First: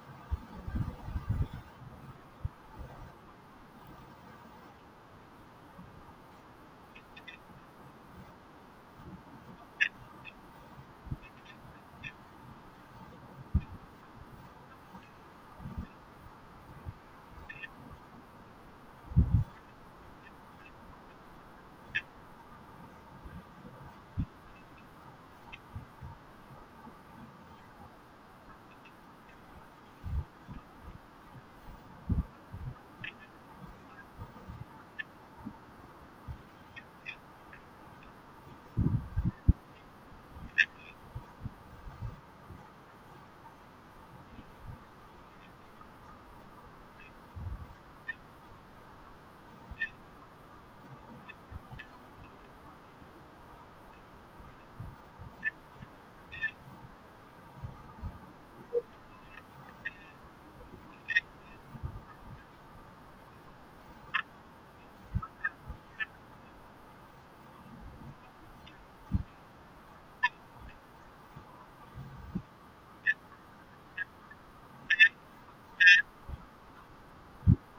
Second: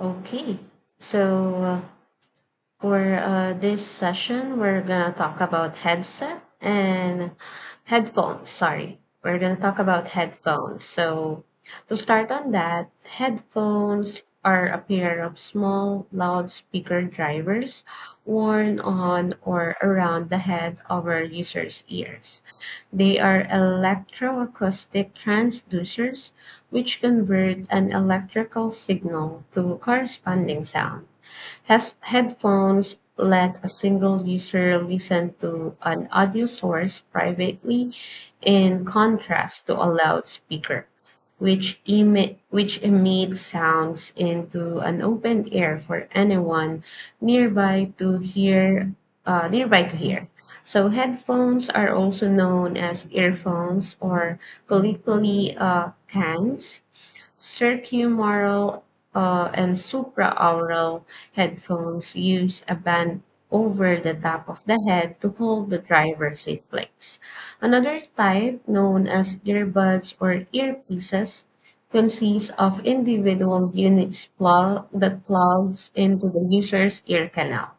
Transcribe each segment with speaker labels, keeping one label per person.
Speaker 1: Okay. So, uh, for this session, we're gonna talk about headset and headphones. Sorry, we're gonna talk about headphones. So, to start on that, headphones are a pair of small loudspeaker drivers worn on or around the head of our user's ears. They are electroacoustic transducers which convert an electrical signal to corresponding sound. Has headphones let a single user listen to an audio source privately in contrast to a loudspeaker, which emits sounds into an open air for anyone nearby to hear. Uh, nearby to hear. So headphones are also known as earphones or colloquially cans. Circumaural and supraaural headphones use a band over the top of the head to hold the driver's seat place. Another type, known as earbuds or earpieces, consists of individual units that plugs into the user's ear canal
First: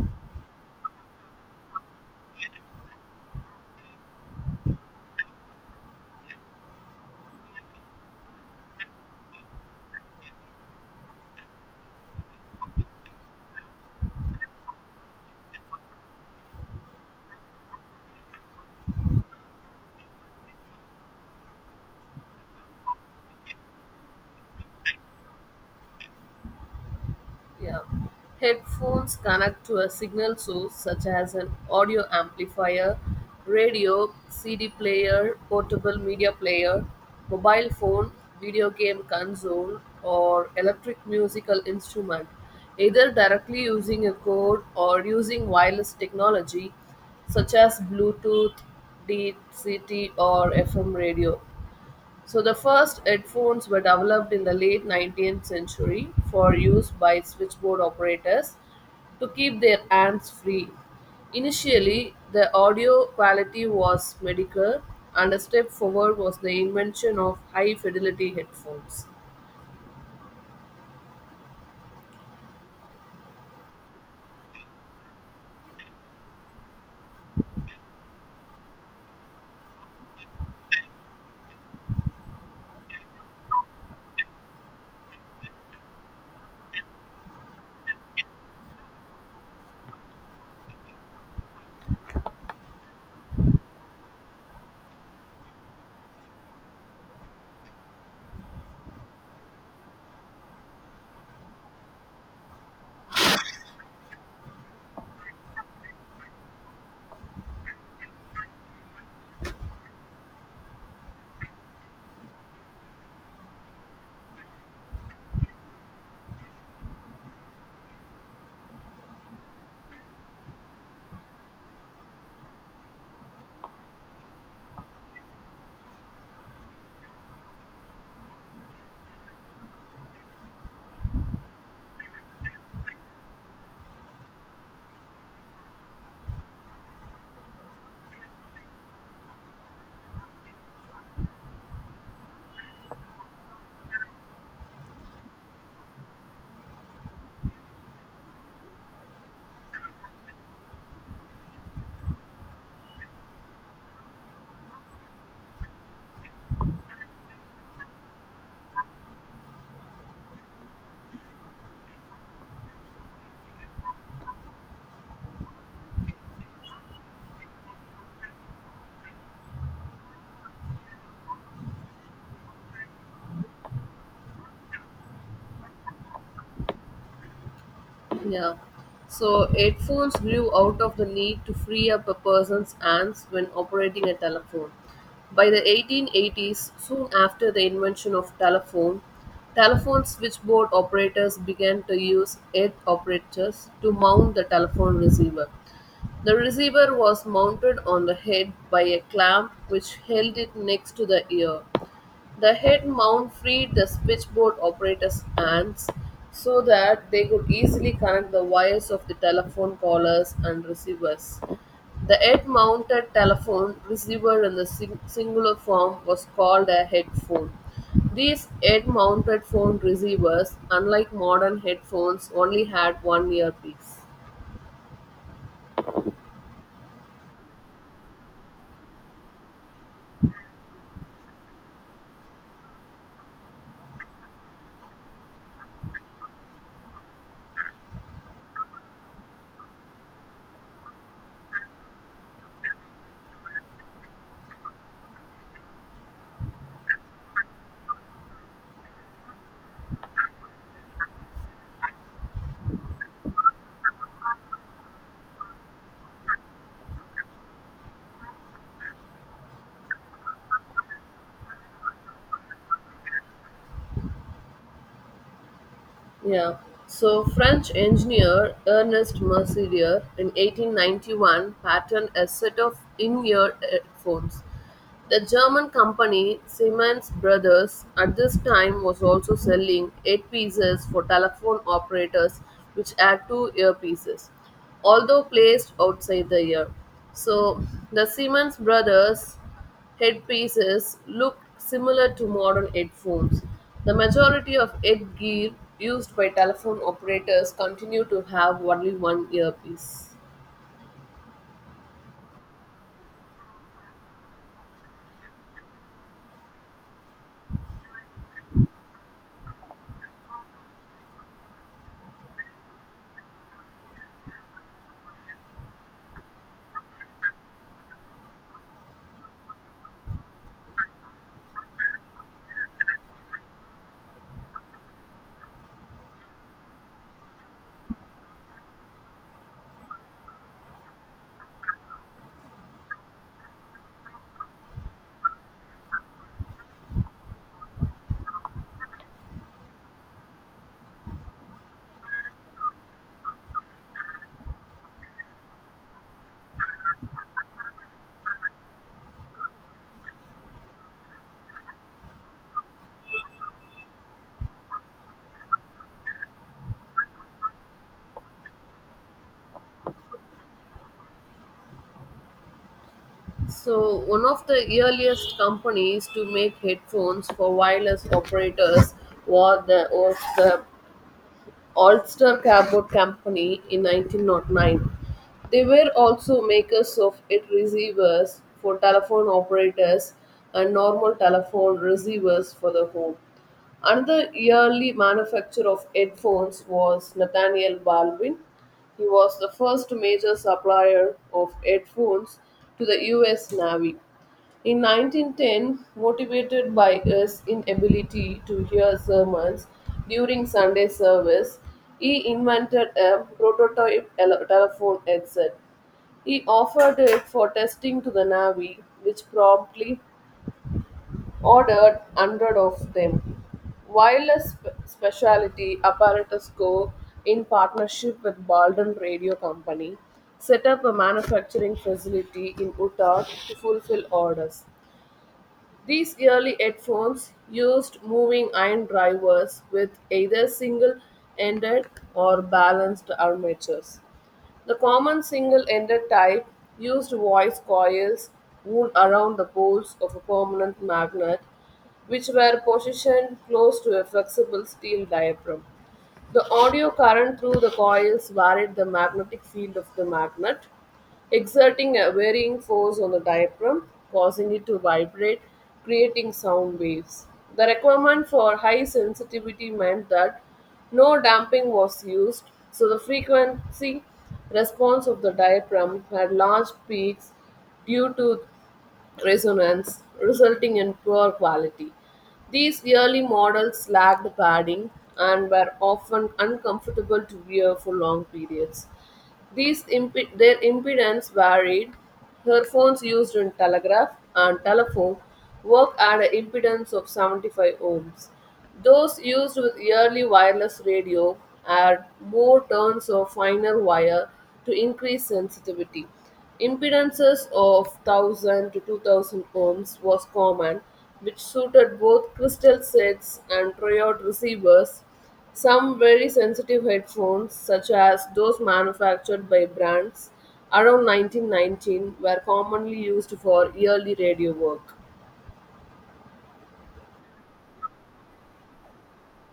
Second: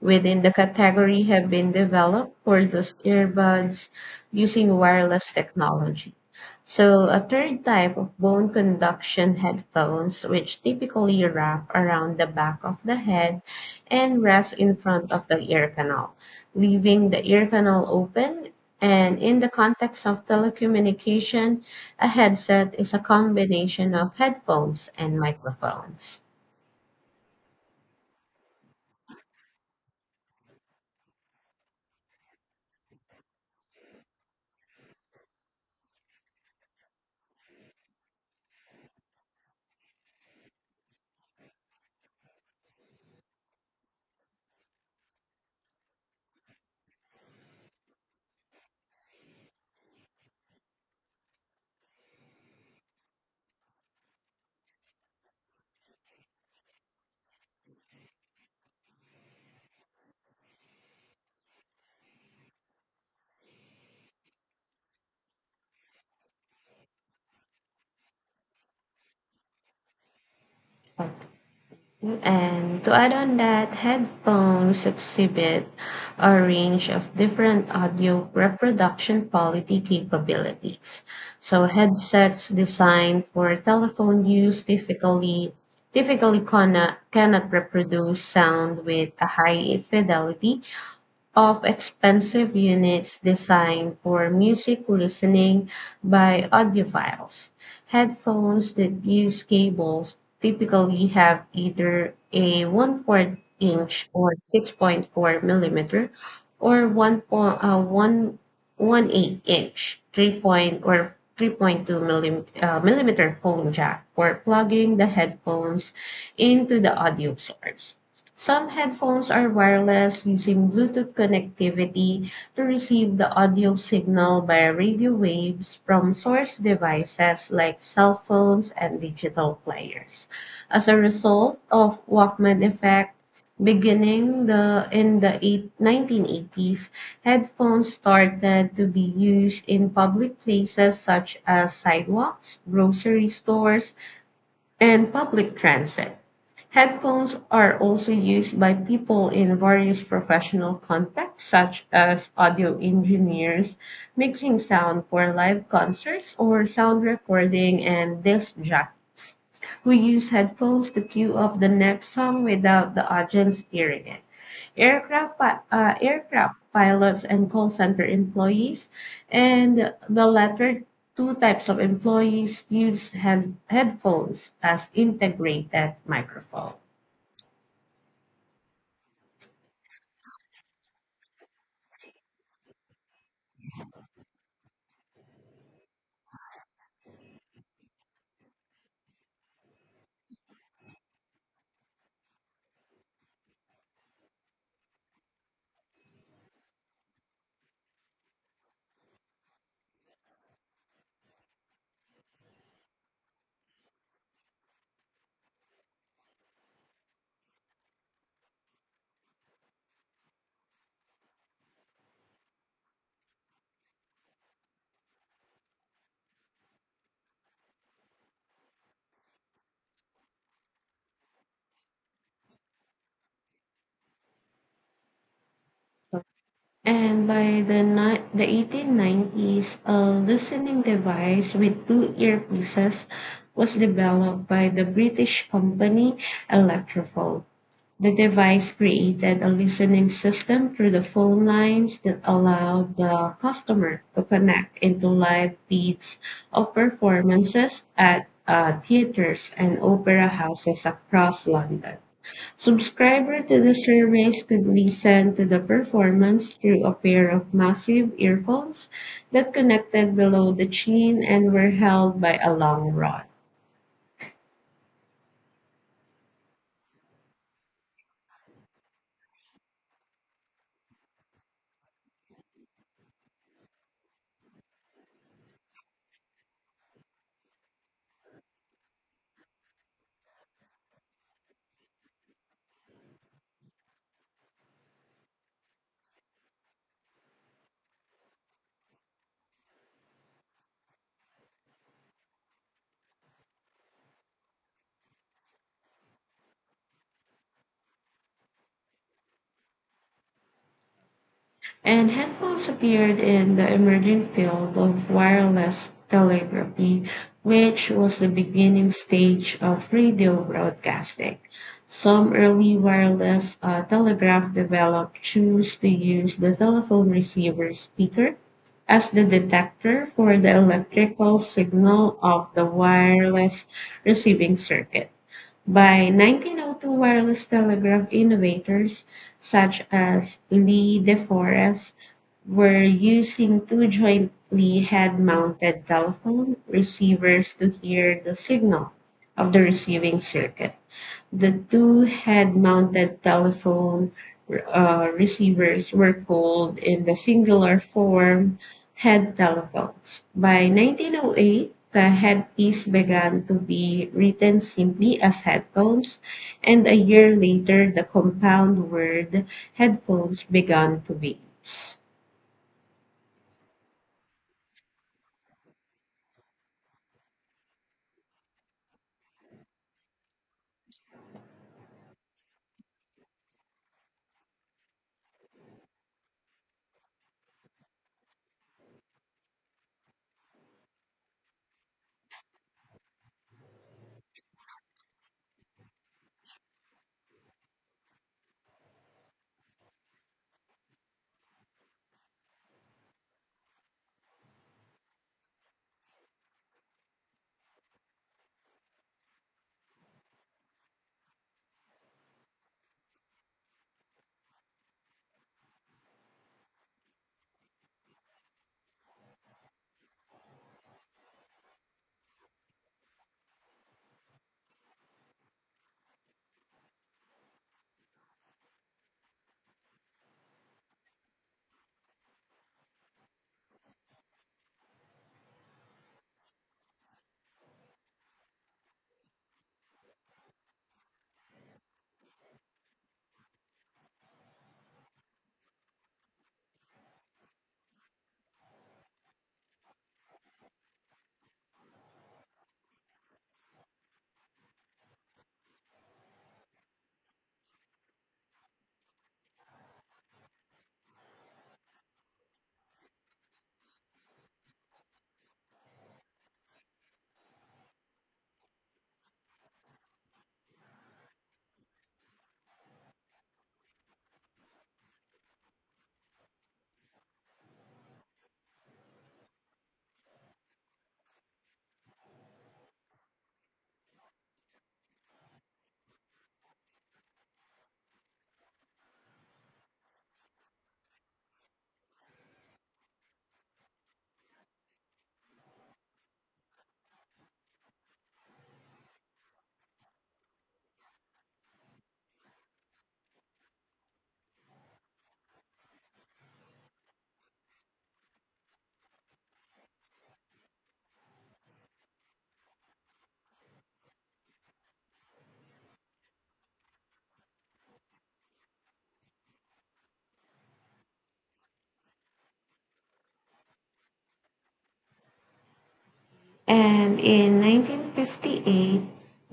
Speaker 1: within the category have been developed for those earbuds using wireless technology. So, a third type of bone conduction headphones, which typically wrap around the back of the head and rest in front of the ear canal, leaving the ear canal open. And in the context of telecommunication, a headset is a combination of headphones and microphones.
Speaker 2: Yeah. Headphones connect to a signal source such as an audio amplifier, radio, CD player, portable media player, mobile phone, video game console, or electric musical instrument, either directly using a cord or using wireless technology such as Bluetooth, DCT, or FM radio. So the first headphones were developed in the late 19th century for use by switchboard operators to keep their hands free. Initially, the audio quality was mediocre and a step forward was the invention of high fidelity headphones.
Speaker 1: And to add on that, headphones exhibit a range of different audio reproduction quality capabilities. So headsets designed for telephone use typically cannot reproduce sound with a high fidelity of expensive units designed for music listening by audiophiles. Headphones that use cables typically have either a 1/4 inch or 6.4 millimeter or 1, point 1, 1/8 inch, 3 point or 3.2 millimeter phone jack for plugging the headphones into the audio source. Some headphones are wireless using Bluetooth connectivity to receive the audio signal by radio waves from source devices like cell phones and digital players. As a result of Walkman effect, beginning the in the eight, 1980s, headphones started to be used in public places such as sidewalks, grocery stores, and public transit. Headphones are also used by people in various professional contexts, such as audio engineers mixing sound for live concerts or sound recording and disc jockeys who use headphones to cue up the next song without the audience hearing it. Aircraft pilots and call center employees, and the latter two types of employees use headphones as integrated microphone.
Speaker 2: Yeah. So headphones grew out of the need to free up a person's hands when operating a telephone. By the 1880s, soon after the invention of telephone, telephone switchboard operators began to use head operators to mount the telephone receiver. The receiver was mounted on the head by a clamp which held it next to the ear. The head mount freed the switchboard operators' hands so that they could easily connect the wires of the telephone callers and receivers. The head mounted telephone receiver in the singular form was called a headphone. These head mounted phone receivers, unlike modern headphones, only had one earpiece.
Speaker 1: And by the 1890s, a listening device with two earpieces was developed by the British company Electrophone. The device created a listening system through the phone lines that allowed the customer to connect into live feeds of performances at theaters and opera houses across London. Subscriber to the service could listen to the performance through a pair of massive earphones that connected below the chin and were held by a long rod.
Speaker 2: Yeah. So French engineer Ernest Mercier in 1891 patented a set of in-ear headphones. The German company Siemens Brothers at this time was also selling eight for telephone operators which had two earpieces, although placed outside the ear. So the Siemens Brothers Headpieces look similar to modern headphones. The majority of headgear used by telephone operators continue to have only one earpiece.
Speaker 1: And headphones appeared in the emerging field of wireless telegraphy, which was the beginning stage of radio broadcasting. Some early wireless telegraph developed chose to use the telephone receiver speaker as the detector for the electrical signal of the wireless receiving circuit. By 1902, wireless telegraph innovators such as Lee De Forest were using two jointly head mounted telephone receivers to hear the signal of the receiving circuit. The two head-mounted telephone receivers were called in the singular form head telephones. By 1908, the headpiece began to be written simply as headphones, and a year later, the compound word headphones began to be used.
Speaker 2: So, one of the earliest companies to make headphones for wireless operators was the Ulster Cabot Company in 1909. They were also makers of it receivers for telephone operators and normal telephone receivers for the home. Another early manufacturer of headphones was Nathaniel Baldwin. He was the first major supplier of headphones to the US Navy. In 1910, motivated by his inability to hear sermons during Sunday service, he invented a prototype telephone headset. He offered it for testing to the Navy, which promptly ordered 100 of them. Wireless specialty apparatus co in partnership with Baldwin Radio Company set up a manufacturing facility in Utah to fulfill orders. These early headphones used moving iron drivers with either single ended or balanced armatures. The common single ended type used voice coils wound around the poles of a permanent magnet, which were positioned close to a flexible steel diaphragm. The audio current through the coils varied the magnetic field of the magnet, exerting a varying force on the diaphragm, causing it to vibrate, creating sound waves. The requirement for high sensitivity meant that no damping was used, so the frequency response of the diaphragm had large peaks due to resonance, resulting in poor quality. These early models lacked padding and were often uncomfortable to wear for long periods. Their impedance varied. Earphones used in telegraph and telephone work at an impedance of 75 ohms. Those used with yearly wireless radio had more turns of finer wire to increase sensitivity. Impedances of 1000 to 2000 ohms was common, which suited both crystal sets and triode receivers some very sensitive headphones, such as those manufactured by brands around 1919, were commonly used for early radio work.
Speaker 1: And in 1958,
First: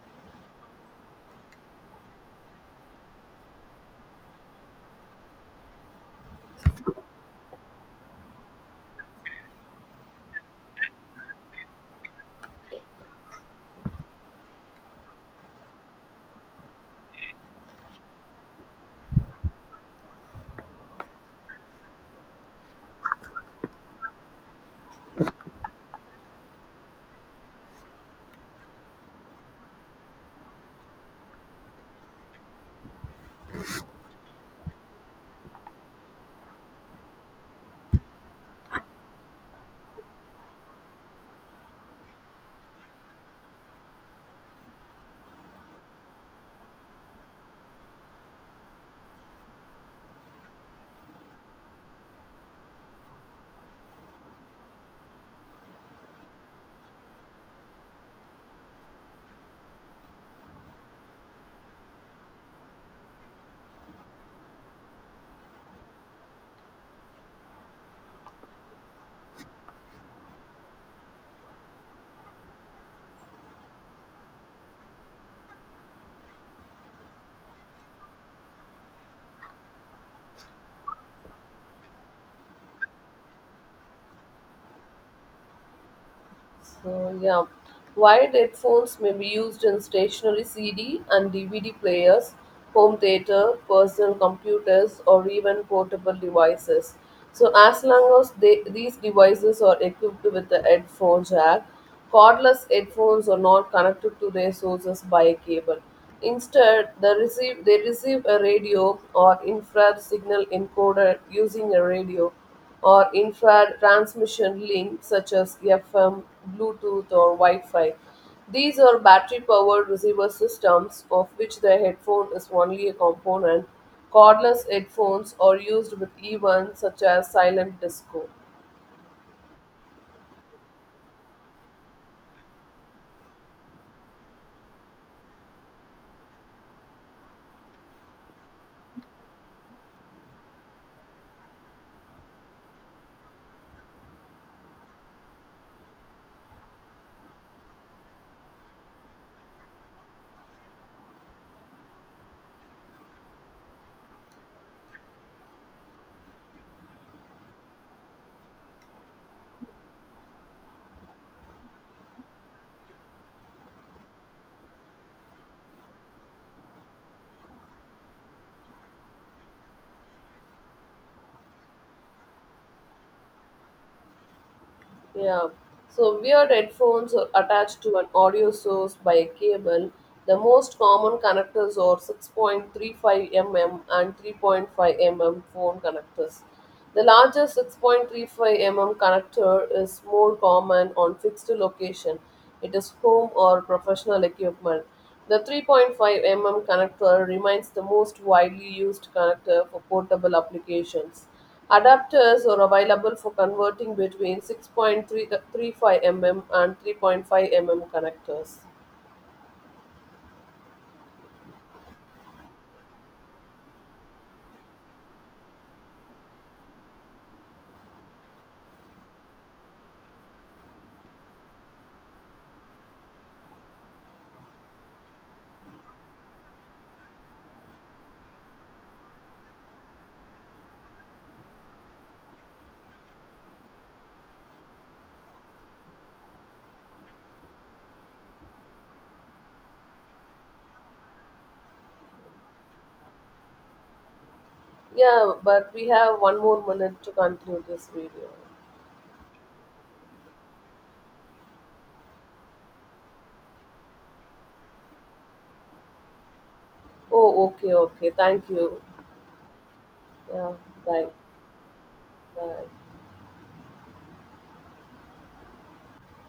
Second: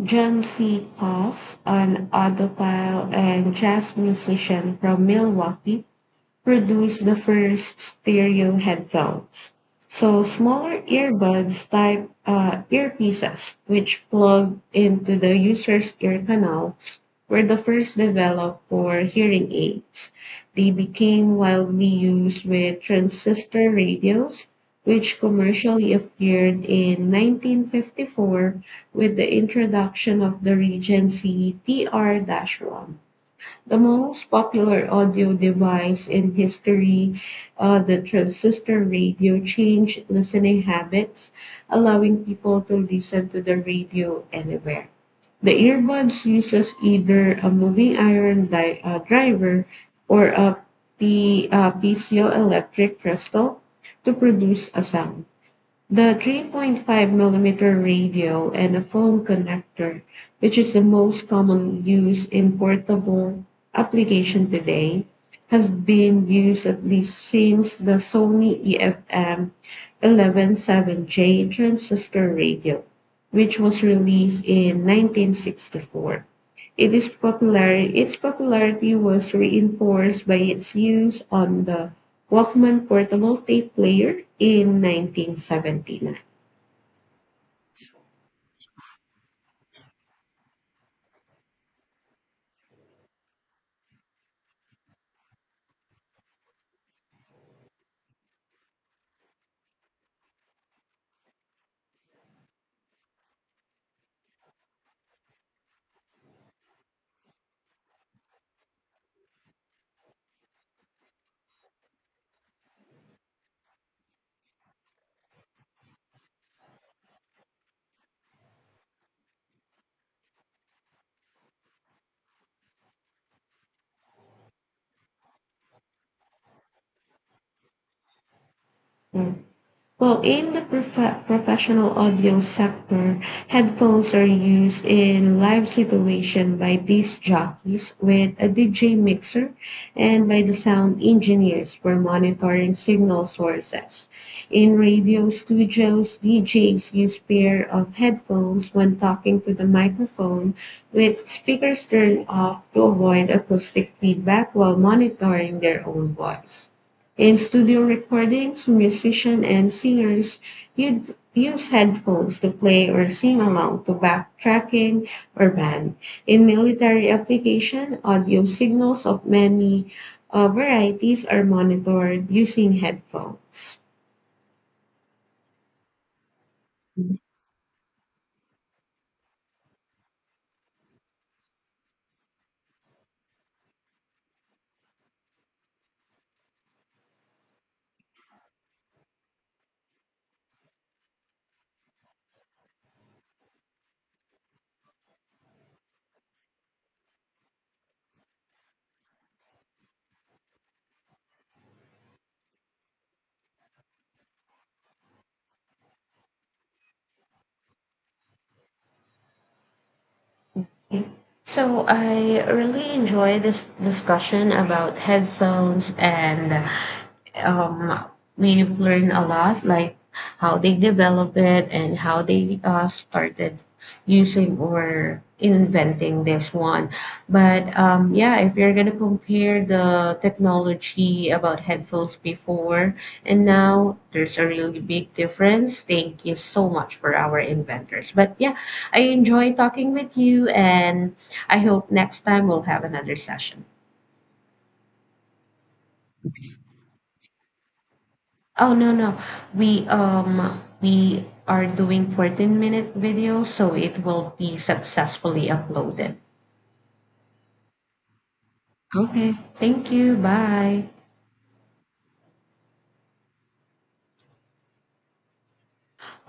Speaker 1: John C. Pass, an audiophile and jazz musician from Milwaukee, produced the first stereo headphones. So smaller earbuds type earpieces, which plug into the user's ear canal, were the first developed for hearing aids. They became widely used with transistor radios, which commercially appeared in 1954 with the introduction of the Regency TR 1. The most popular audio device in history, the transistor radio, changed listening habits, allowing people to listen to the radio anywhere. The earbuds uses either a moving iron driver or a piezoelectric crystal to produce a sound. The 3.5 millimeter radio and a phone connector, which is the most common use in portable application today, has been used at least since the Sony EFM 117J transistor radio, which was released in 1964. Its popularity was reinforced by its use on the Walkman portable tape player in 1979.
Speaker 2: So, yeah. Wired headphones may be used in stationary CD and DVD players, home theater, personal computers, or even portable devices. So, as long as these devices are equipped with a headphone jack, cordless headphones are not connected to their sources by a cable. Instead, they receive a radio or infrared signal encoder using a radio or infrared transmission links such as FM, Bluetooth, or Wi-Fi. These are battery powered receiver systems, of which the headphone is only a component. Cordless headphones are used with events such as silent disco.
Speaker 1: Well, in the professional audio sector, headphones are used in live situation by disc jockeys with a DJ mixer and by the sound engineers for monitoring signal sources. In radio studios, DJs use pair of headphones when talking to the microphone with speakers turned off to avoid acoustic feedback while monitoring their own voice. In studio recordings, musicians and singers would use headphones to play or sing along to backtracking or band. In military application, audio signals of many varieties are monitored using headphones.
Speaker 2: Yeah. So weird headphones are attached to an audio source by a cable. The most common connectors are 6.35 mm and 3.5 mm phone connectors. The larger 6.35 mm connector is more common on fixed location. It is home or professional equipment. The 3.5 mm connector remains the most widely used connector for portable applications. Adapters are available for converting between 6.35 mm and 3.5 mm connectors.
Speaker 1: Okay. So I really enjoy this discussion about headphones and um, we've learned a lot, like how they develop it and how they started using or inventing this one. But yeah, if you're gonna compare the technology about headphones before and now, there's a really big difference. Thank you so much for our inventors. But yeah, I enjoy talking with you, and I hope next time we'll have another session.
Speaker 2: Yeah, but we have one more minute to conclude this video.
Speaker 1: Oh, no, no. We um we are doing 14-minute video so it will be successfully uploaded.
Speaker 2: Oh, okay, okay. Thank you.
Speaker 1: Okay. Thank you.
Speaker 2: Yeah,
Speaker 1: Bye.
Speaker 2: bye. Bye.